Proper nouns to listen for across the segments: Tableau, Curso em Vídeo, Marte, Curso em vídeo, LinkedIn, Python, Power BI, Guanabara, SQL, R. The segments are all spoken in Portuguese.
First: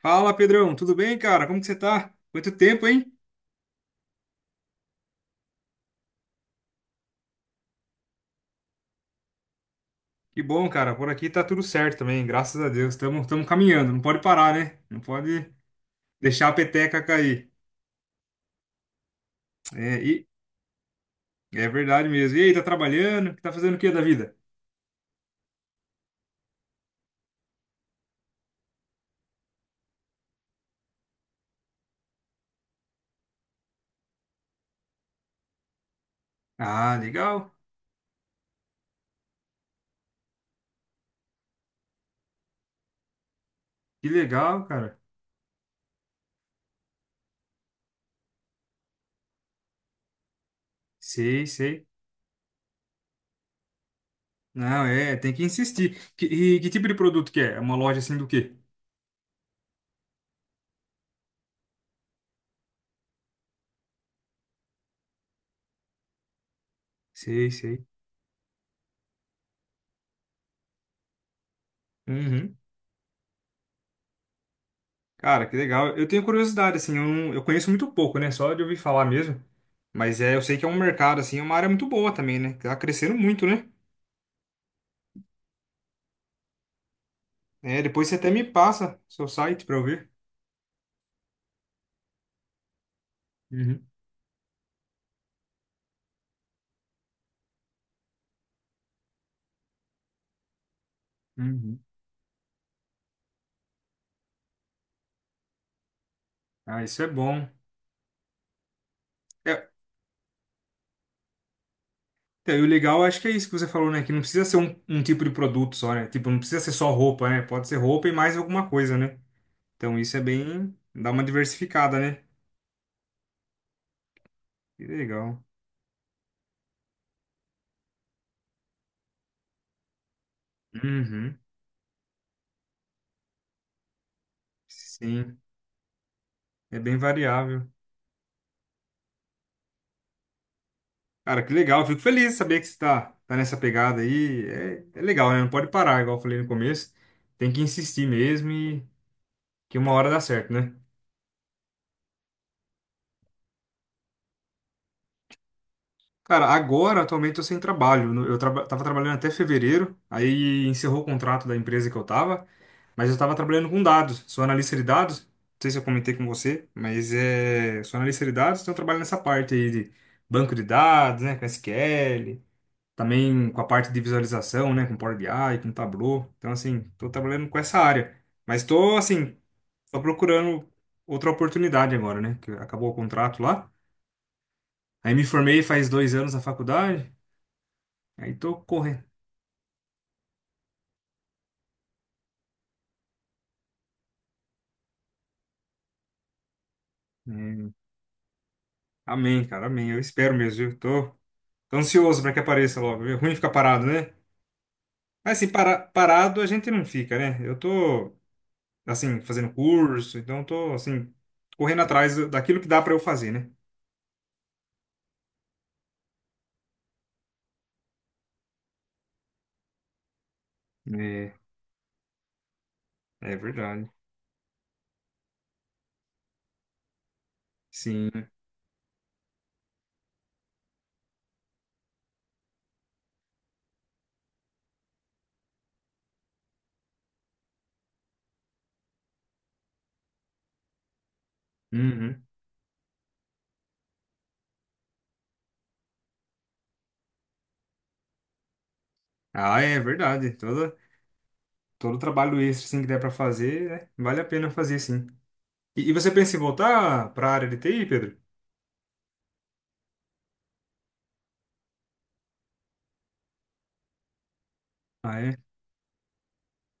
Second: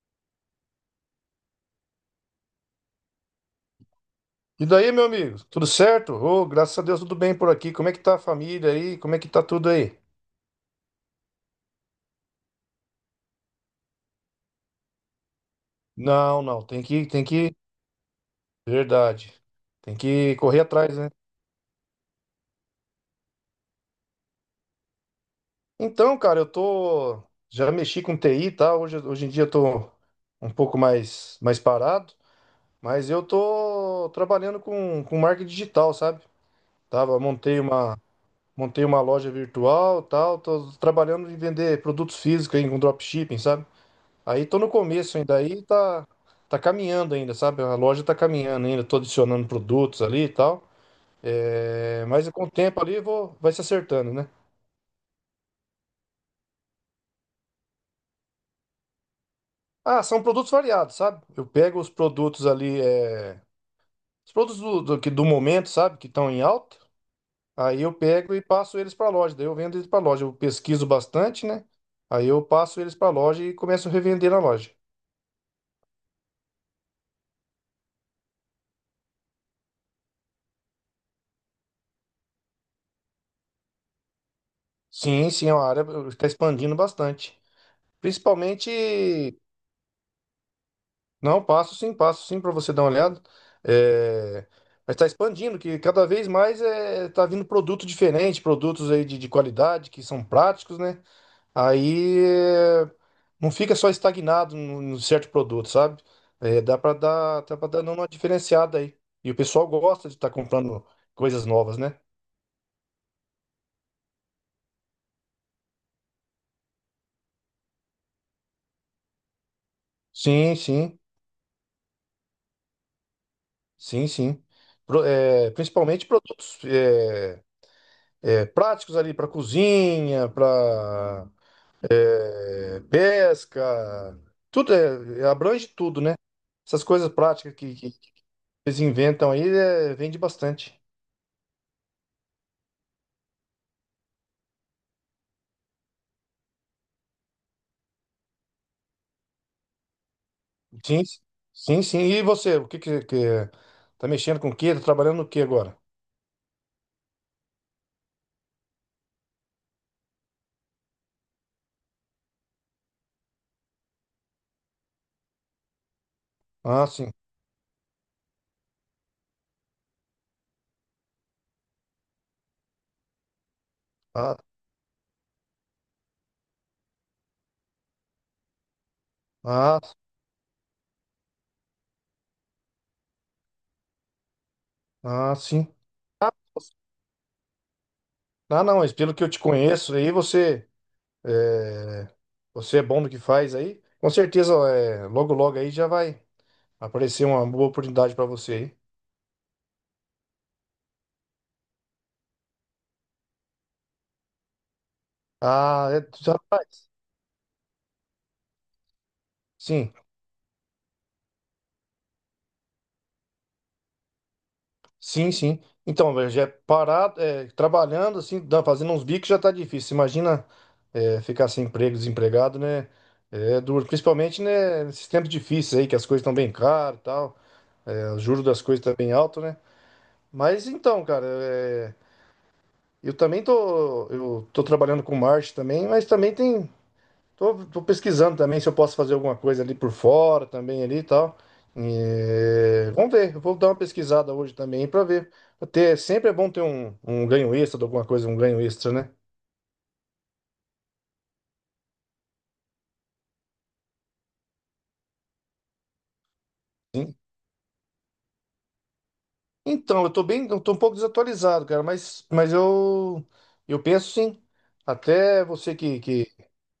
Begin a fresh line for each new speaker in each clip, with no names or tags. Fala, Pedrão, tudo bem, cara? Como que você tá? Quanto tempo, hein?
E daí, meu amigo, tudo certo? Ô, graças a Deus, tudo bem por aqui. Como é que tá a família aí? Como é que tá tudo aí?
Que bom, cara. Por aqui tá tudo certo também, graças a Deus. Estamos caminhando, não pode parar, né? Não pode
Não,
deixar a
não, tem
peteca
que, tem
cair.
que, verdade. Tem
É, e
que correr atrás, né?
é verdade mesmo. E aí, tá trabalhando? Tá fazendo o que da vida?
Então, cara, eu tô já mexi com TI, tá? Hoje em dia eu tô um pouco mais parado, mas eu tô trabalhando com marketing digital, sabe?
Ah,
Tava
legal.
montei uma loja virtual, tal, tô trabalhando em vender produtos físicos aí com dropshipping, sabe?
Que
Aí tô
legal,
no
cara.
começo ainda, tá caminhando ainda, sabe? A loja tá caminhando ainda, tô adicionando produtos ali e tal.
Sei, sei.
É, mas com o tempo ali vai se acertando, né?
Não, é, tem que insistir. E que tipo de produto que é? É uma loja assim do quê?
Ah, são produtos variados, sabe? Eu pego os produtos ali, os produtos do momento, sabe? Que estão em alta.
Sei,
Aí
sei.
eu pego e passo eles para loja, daí eu vendo eles para loja. Eu pesquiso bastante, né? Aí eu
Uhum.
passo eles para loja e começo a revender na loja.
Cara, que legal. Eu tenho curiosidade, assim, eu, não- eu conheço muito pouco, né? Só de ouvir falar mesmo. Mas é, eu sei que é um mercado, assim, é uma área muito boa também, né? Que tá crescendo muito, né?
Sim, sim, é uma área que está expandindo bastante.
É, depois você até me passa seu
Principalmente.
site pra eu ver.
Não, passo sim para você dar uma olhada.
Uhum,
É, mas está expandindo, que cada vez mais tá vindo produto diferente, produtos aí de qualidade, que são práticos, né?
uhum.
Aí é, não fica só estagnado num certo produto, sabe? É,
Ah, isso é bom.
dá para dar uma diferenciada aí. E o pessoal
É,
gosta de estar comprando coisas novas, né?
então, e o legal, acho que é isso que você falou, né? Que não precisa ser um tipo de produto só, né? Tipo, não precisa ser só roupa, né? Pode ser roupa e mais alguma coisa, né? Então isso é
Sim,
bem,
sim,
dá uma diversificada, né?
sim, sim.
Que legal.
Principalmente produtos, é, práticos ali para cozinha, para
Uhum,
pesca, é,
sim.
abrange tudo, né?
É
Essas
bem
coisas práticas
variável.
que eles inventam aí, é, vende bastante.
Cara, que legal. Eu fico feliz de saber que você tá nessa pegada aí. É, é legal, né? Não pode parar, igual eu falei no começo. Tem que insistir mesmo e que uma hora dá certo, né?
Sim, sim, sim. E você, o que tá mexendo com o quê? Tá trabalhando no quê agora?
Cara, agora, atualmente, eu sem trabalho. Tava trabalhando até fevereiro, aí encerrou o contrato da empresa que eu tava, mas eu tava trabalhando com dados. Sou analista de dados. Não sei se eu comentei com você,
Ah,
mas
sim.
sou analista de dados, então eu trabalho nessa parte aí de banco de dados, né? Com SQL. Também com a parte de
Ah,
visualização, né, com Power BI, com Tableau. Então, assim, tô trabalhando com essa área. Mas tô, assim,
ah,
tô procurando outra oportunidade agora, né, que acabou o contrato lá. Aí me
ah,
formei
sim.
faz dois
Ah,
anos na faculdade, aí tô
ah, não, mas
correndo.
pelo que eu te conheço aí, é, você é bom no que faz aí. Com certeza, é, logo aí já vai aparecer uma boa
Hum,
oportunidade para você aí.
amém, cara, amém. Eu espero mesmo, viu? Tô ansioso para que apareça logo. É ruim ficar parado, né? Mas, assim,
Ah, é, já
parado a
vai.
gente não fica, né? Eu tô, assim, fazendo
Sim.
curso, então tô, assim, correndo atrás daquilo que dá para eu fazer, né?
Sim, sim. Então, velho, já é parado, é, trabalhando, assim, fazendo uns bicos já tá difícil. Imagina, é, ficar sem emprego, desempregado, né?
É, é
É duro,
verdade.
principalmente, né, nesses tempos difíceis aí, que as coisas estão bem caras e tal, é, o
Sim.
juro das coisas tá bem alto, né? Mas então, cara, é, eu tô trabalhando com marketing também, mas também tem. Tô pesquisando também se eu posso fazer alguma coisa ali por fora também ali e tal.
Uhum.
É, vamos ver, eu vou dar uma pesquisada hoje também para ver. Até sempre é bom ter um ganho extra de alguma coisa, um ganho extra, né?
Ah, é verdade. Todo trabalho extra assim, que der para fazer, né? Vale a pena fazer, sim. E você pensa em voltar
Sim.
para a área de TI, Pedro?
Então, eu tô um pouco desatualizado, cara, mas eu penso sim.
Ah, é?
Até você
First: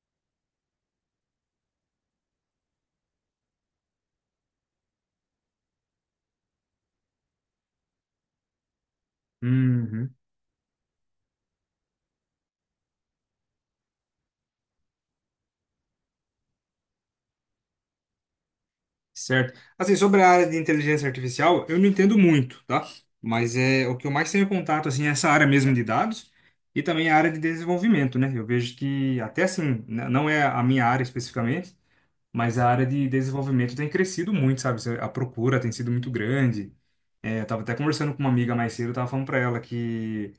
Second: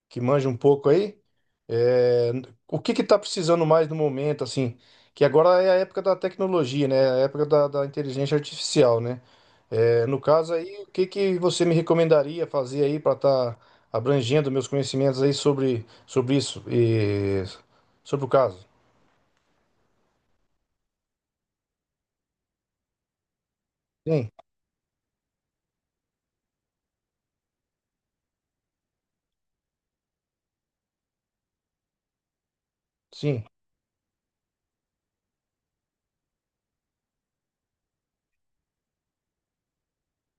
que manja um pouco aí. É, o que que tá precisando mais no momento, assim? Que agora é a época da tecnologia, né? A época da inteligência artificial, né? É,
Uhum.
no caso aí, o que que você me recomendaria fazer aí para estar abrangendo meus conhecimentos aí sobre isso e sobre o caso?
Certo. Assim, sobre a área de inteligência artificial, eu não entendo muito, tá? Mas é o que eu mais
Sim,
tenho contato, assim, é essa área mesmo de dados e também a área de desenvolvimento, né? Eu vejo que, até assim, não é a minha área especificamente, mas a área de
sim.
desenvolvimento tem crescido muito, sabe? A procura tem sido muito grande. É, eu tava até conversando com uma amiga mais cedo, eu tava falando pra ela que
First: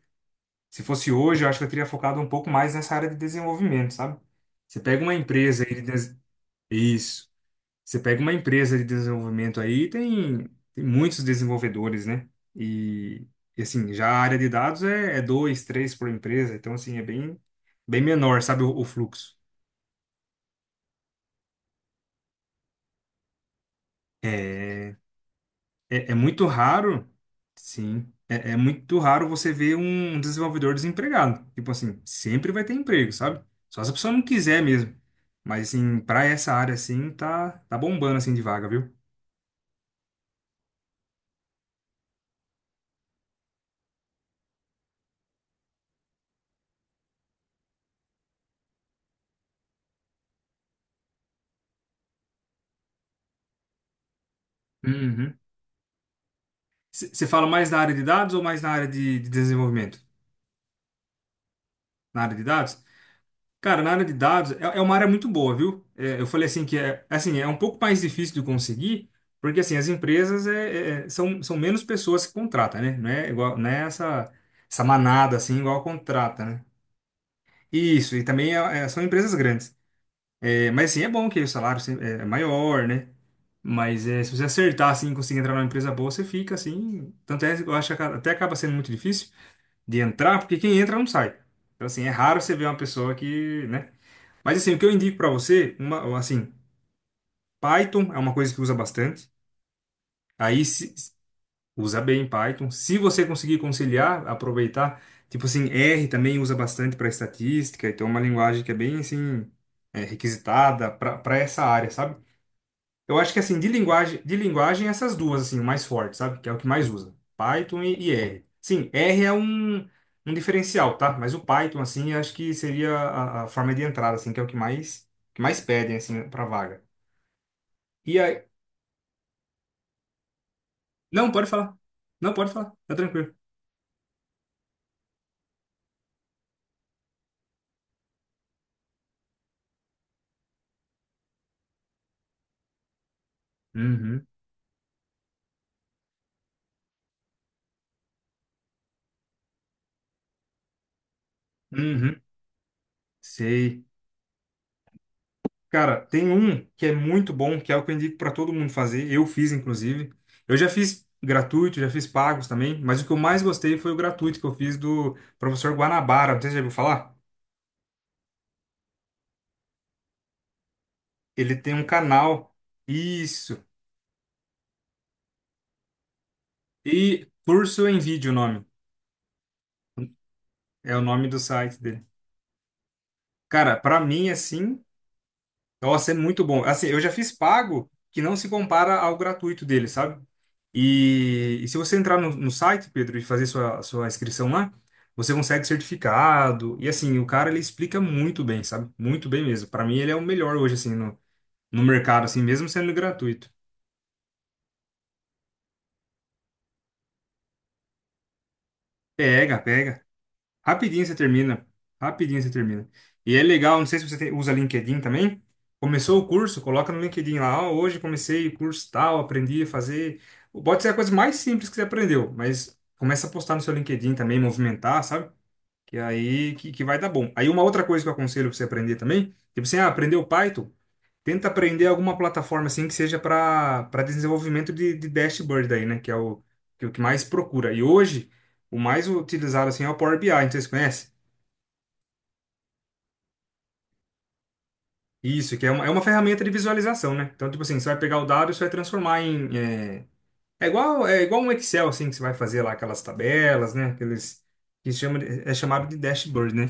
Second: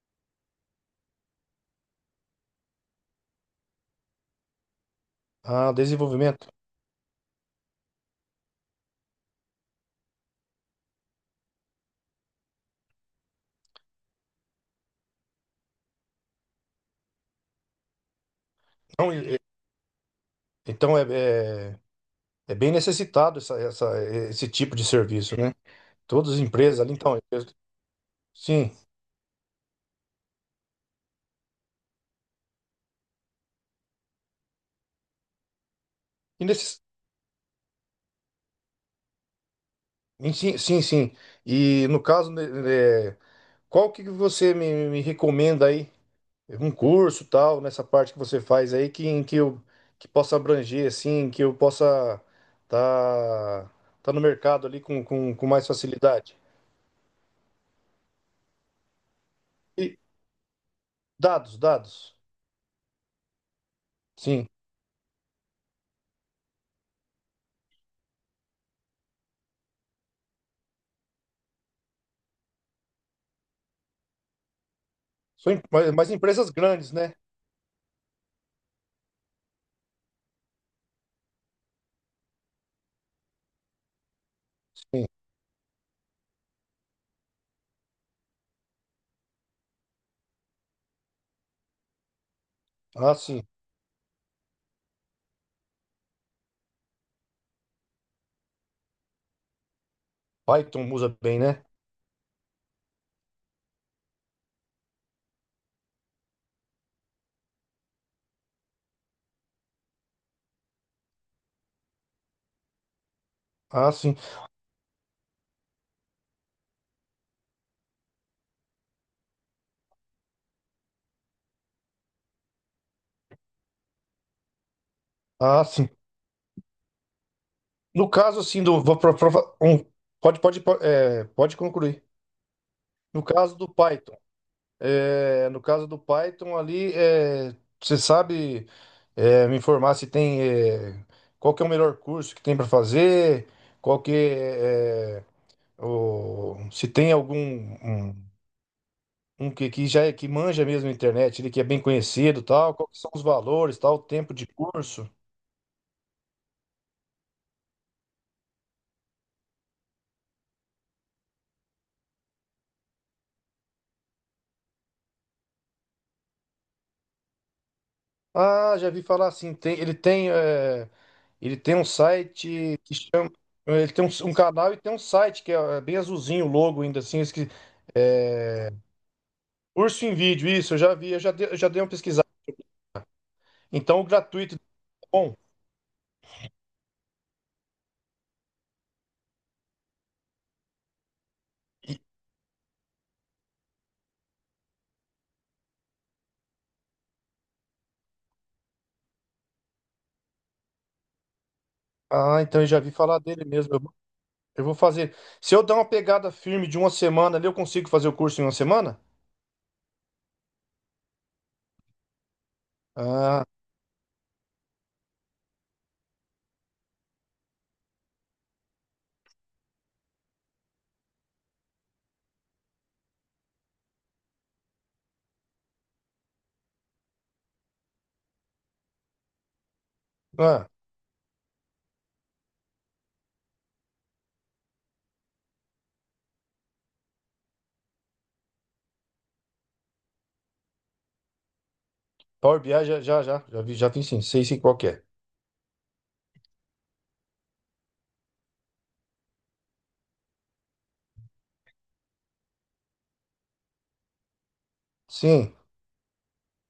se fosse hoje, eu acho que eu teria focado um pouco mais nessa área de desenvolvimento, sabe? Você pega uma empresa
Ah,
aí
desenvolvimento.
Isso. Você pega uma empresa de desenvolvimento aí, tem muitos desenvolvedores, né? E, e assim, já a área de dados é, é dois, três por empresa, então assim, é bem menor, sabe, o
Então,
fluxo.
e- e- então é, é bem necessitado esse tipo de
É,
serviço, né?
É
Todas as
muito
empresas ali,
raro, sim. É, é
sim.
muito raro você ver um desenvolvedor desempregado. Tipo assim, sempre vai ter emprego, sabe? Só se a pessoa não quiser mesmo. Mas assim, pra
E
essa área
nesse,
assim, tá bombando assim de vaga, viu?
Em Sim, sim, sim. E no caso, né, é, qual que você me recomenda aí? Um curso tal, nessa parte que você faz aí, que possa abranger, assim, que eu possa tá, tá no mercado ali com,
Uhum.
com mais facilidade.
Você fala mais na área de dados ou mais na área de
E
desenvolvimento?
dados, dados.
Na área de dados? Cara, na área de
Sim.
dados é, é uma área muito boa, viu? É, eu falei assim que é assim, é um pouco mais difícil de conseguir, porque assim, as empresas é, são menos pessoas que contratam, né? Não é igual, não é essa, essa manada
São,
assim, igual
mas
contrata,
empresas
né?
grandes, né?
Isso, e também são empresas grandes. É, mas assim, é bom que o salário é é maior, né? Mas é, se você acertar
Sim.
assim, e conseguir entrar numa empresa boa, você fica assim. Tanto é, eu acho que até acaba sendo muito difícil de entrar, porque quem entra não sai. Então, assim, é raro você ver uma pessoa
Ah, sim.
que, né? Mas assim, o que eu indico para você, uma, assim, Python é uma coisa que usa bastante. Aí
Python
se,
usa bem, né?
usa bem Python. Se você conseguir conciliar, aproveitar. Tipo assim, R também usa bastante para estatística. Então é uma linguagem que é bem assim é, requisitada para essa área, sabe? Eu acho que assim
Ah, sim.
de linguagem essas duas assim, o mais forte, sabe? Que é o que mais usa, Python e R. Sim, R é um diferencial, tá? Mas o Python assim, eu acho que seria a forma de entrada assim, que é o que mais
Ah, sim.
pedem assim para vaga.
No
E
caso,
aí.
assim, do. Vou pro- pro- Um, pode, pode, po- é,
Não, pode
pode
falar.
concluir.
Não, pode falar. Tá
No
tranquilo.
caso do Python. É, no caso do Python ali, é, você sabe é, me informar se tem é, qual que é o melhor curso que tem para fazer, qual que
Uhum.
é, é, o, se tem algum um que já é que manja mesmo a internet, ele que é bem
Uhum.
conhecido, e tal, qual que são os valores,
Sei.
tal, o tempo de curso.
Cara, tem um que é muito bom, que é o que eu indico pra todo mundo fazer. Eu fiz, inclusive. Eu já fiz gratuito, já fiz pagos também, mas o que eu mais gostei foi o gratuito que eu fiz do professor Guanabara. Não sei se você já ouviu falar.
Ah, já vi falar assim, tem,
Ele
ele
tem
tem um
um canal.
site que chama
Isso.
ele tem um, um canal e tem um site que é, é bem azulzinho o logo ainda assim,
E
esque-
Curso em Vídeo, é o nome.
é, Curso em Vídeo, isso, eu já
É o
vi,
nome do
eu já
site
dei uma
dele.
pesquisada.
Cara, pra
Então, o
mim,
gratuito, tá
assim,
bom.
nossa, é muito bom. Assim, eu já fiz pago que não se compara ao gratuito dele, sabe? E se você
e-
entrar no site, Pedro, e fazer sua inscrição lá, você consegue certificado. E assim, o cara ele explica muito bem, sabe? Muito bem mesmo. Para mim, ele é o melhor hoje, assim, no mercado, assim,
Ah, então eu
mesmo
já vi
sendo
falar dele
gratuito.
mesmo. Eu vou fazer. Se eu dar uma pegada firme de uma semana ali, eu consigo fazer o curso em uma semana?
Pega, pega. Rapidinho você termina. Rapidinho você termina. E é
Ah,
legal, não sei se você usa LinkedIn também. Começou o curso, coloca no LinkedIn lá. Ó, hoje comecei o curso tal, aprendi a fazer. Pode ser a coisa mais simples que você aprendeu, mas começa a postar no seu LinkedIn também, movimentar, sabe? Que aí que vai dar bom. Aí uma outra coisa que eu aconselho pra você aprender também, tipo assim, ah, aprendeu
ah,
Python, tenta aprender alguma plataforma assim que seja para desenvolvimento de dashboard aí, né? Que é o que mais procura. E hoje, o mais utilizado assim é o Power BI, não sei se você conhece.
Power BI já, já, já, já vi sim, sei sim qual que é.
Isso, que é é uma ferramenta de visualização, né? Então, tipo assim, você vai pegar o dado e você vai transformar em. É, é igual um Excel, assim, que você vai fazer lá aquelas tabelas, né? Aqueles que chama,
Sim,
é chamado de dashboard, né?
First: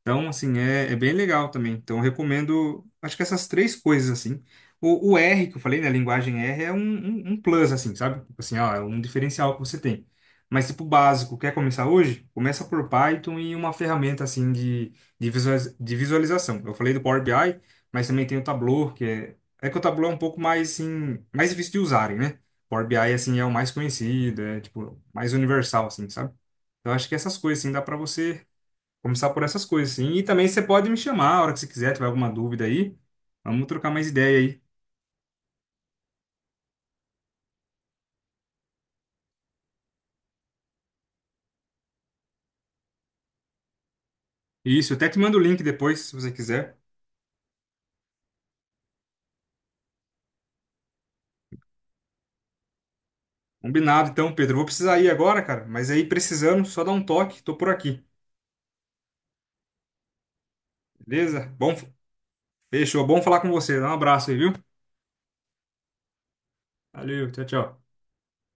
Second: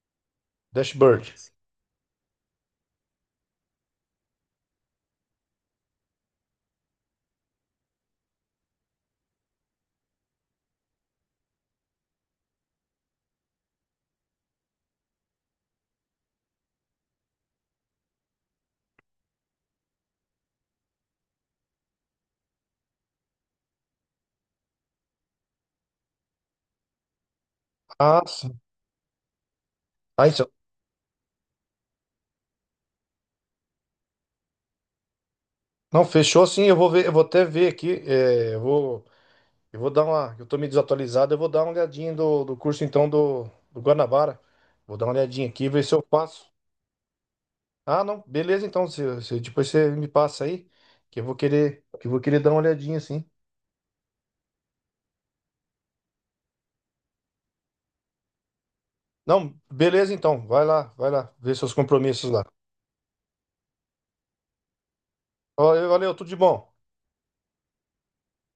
Então, assim, é, é bem
dashboard.
legal também. Então, eu recomendo, acho que essas três coisas, assim. O R, que eu falei, né? A linguagem R é um plus, assim, sabe? Tipo assim, ó, é um diferencial que você tem. Mas, tipo, básico, quer começar hoje? Começa por Python e uma ferramenta, assim, de visualização. Eu falei do Power BI, mas também tem o Tableau, que é... É que o Tableau é um pouco mais, assim, mais difícil de usarem, né? Power BI, assim, é o mais conhecido, é, tipo, mais universal, assim, sabe? Então, acho que essas coisas, assim, dá para
Ah,
você
sim.
começar por essas coisas, sim. E
Ah,
também
isso.
você pode me chamar a hora que você quiser, tiver alguma dúvida aí. Vamos trocar mais ideia aí.
Não, fechou sim, eu vou até ver aqui, eu vou dar uma, eu tô meio desatualizado, eu vou dar uma olhadinha do curso então do Guanabara.
Isso,
Vou
eu
dar
até
uma
te mando o
olhadinha
link
aqui, ver se
depois,
eu
se você
passo.
quiser.
Ah, não. Beleza, então. Depois você me passa aí, que eu vou querer dar uma olhadinha, assim.
Combinado, então, Pedro. Eu vou precisar ir agora, cara. Mas aí, precisando, só dá um toque. Tô por aqui.
Não, beleza, então. Vai lá, vai lá.
Beleza?
Vê
Bom,
seus compromissos lá.
fechou. Bom falar com você. Dá um abraço aí, viu?
Valeu, valeu, tudo de bom.
Valeu, tchau, tchau.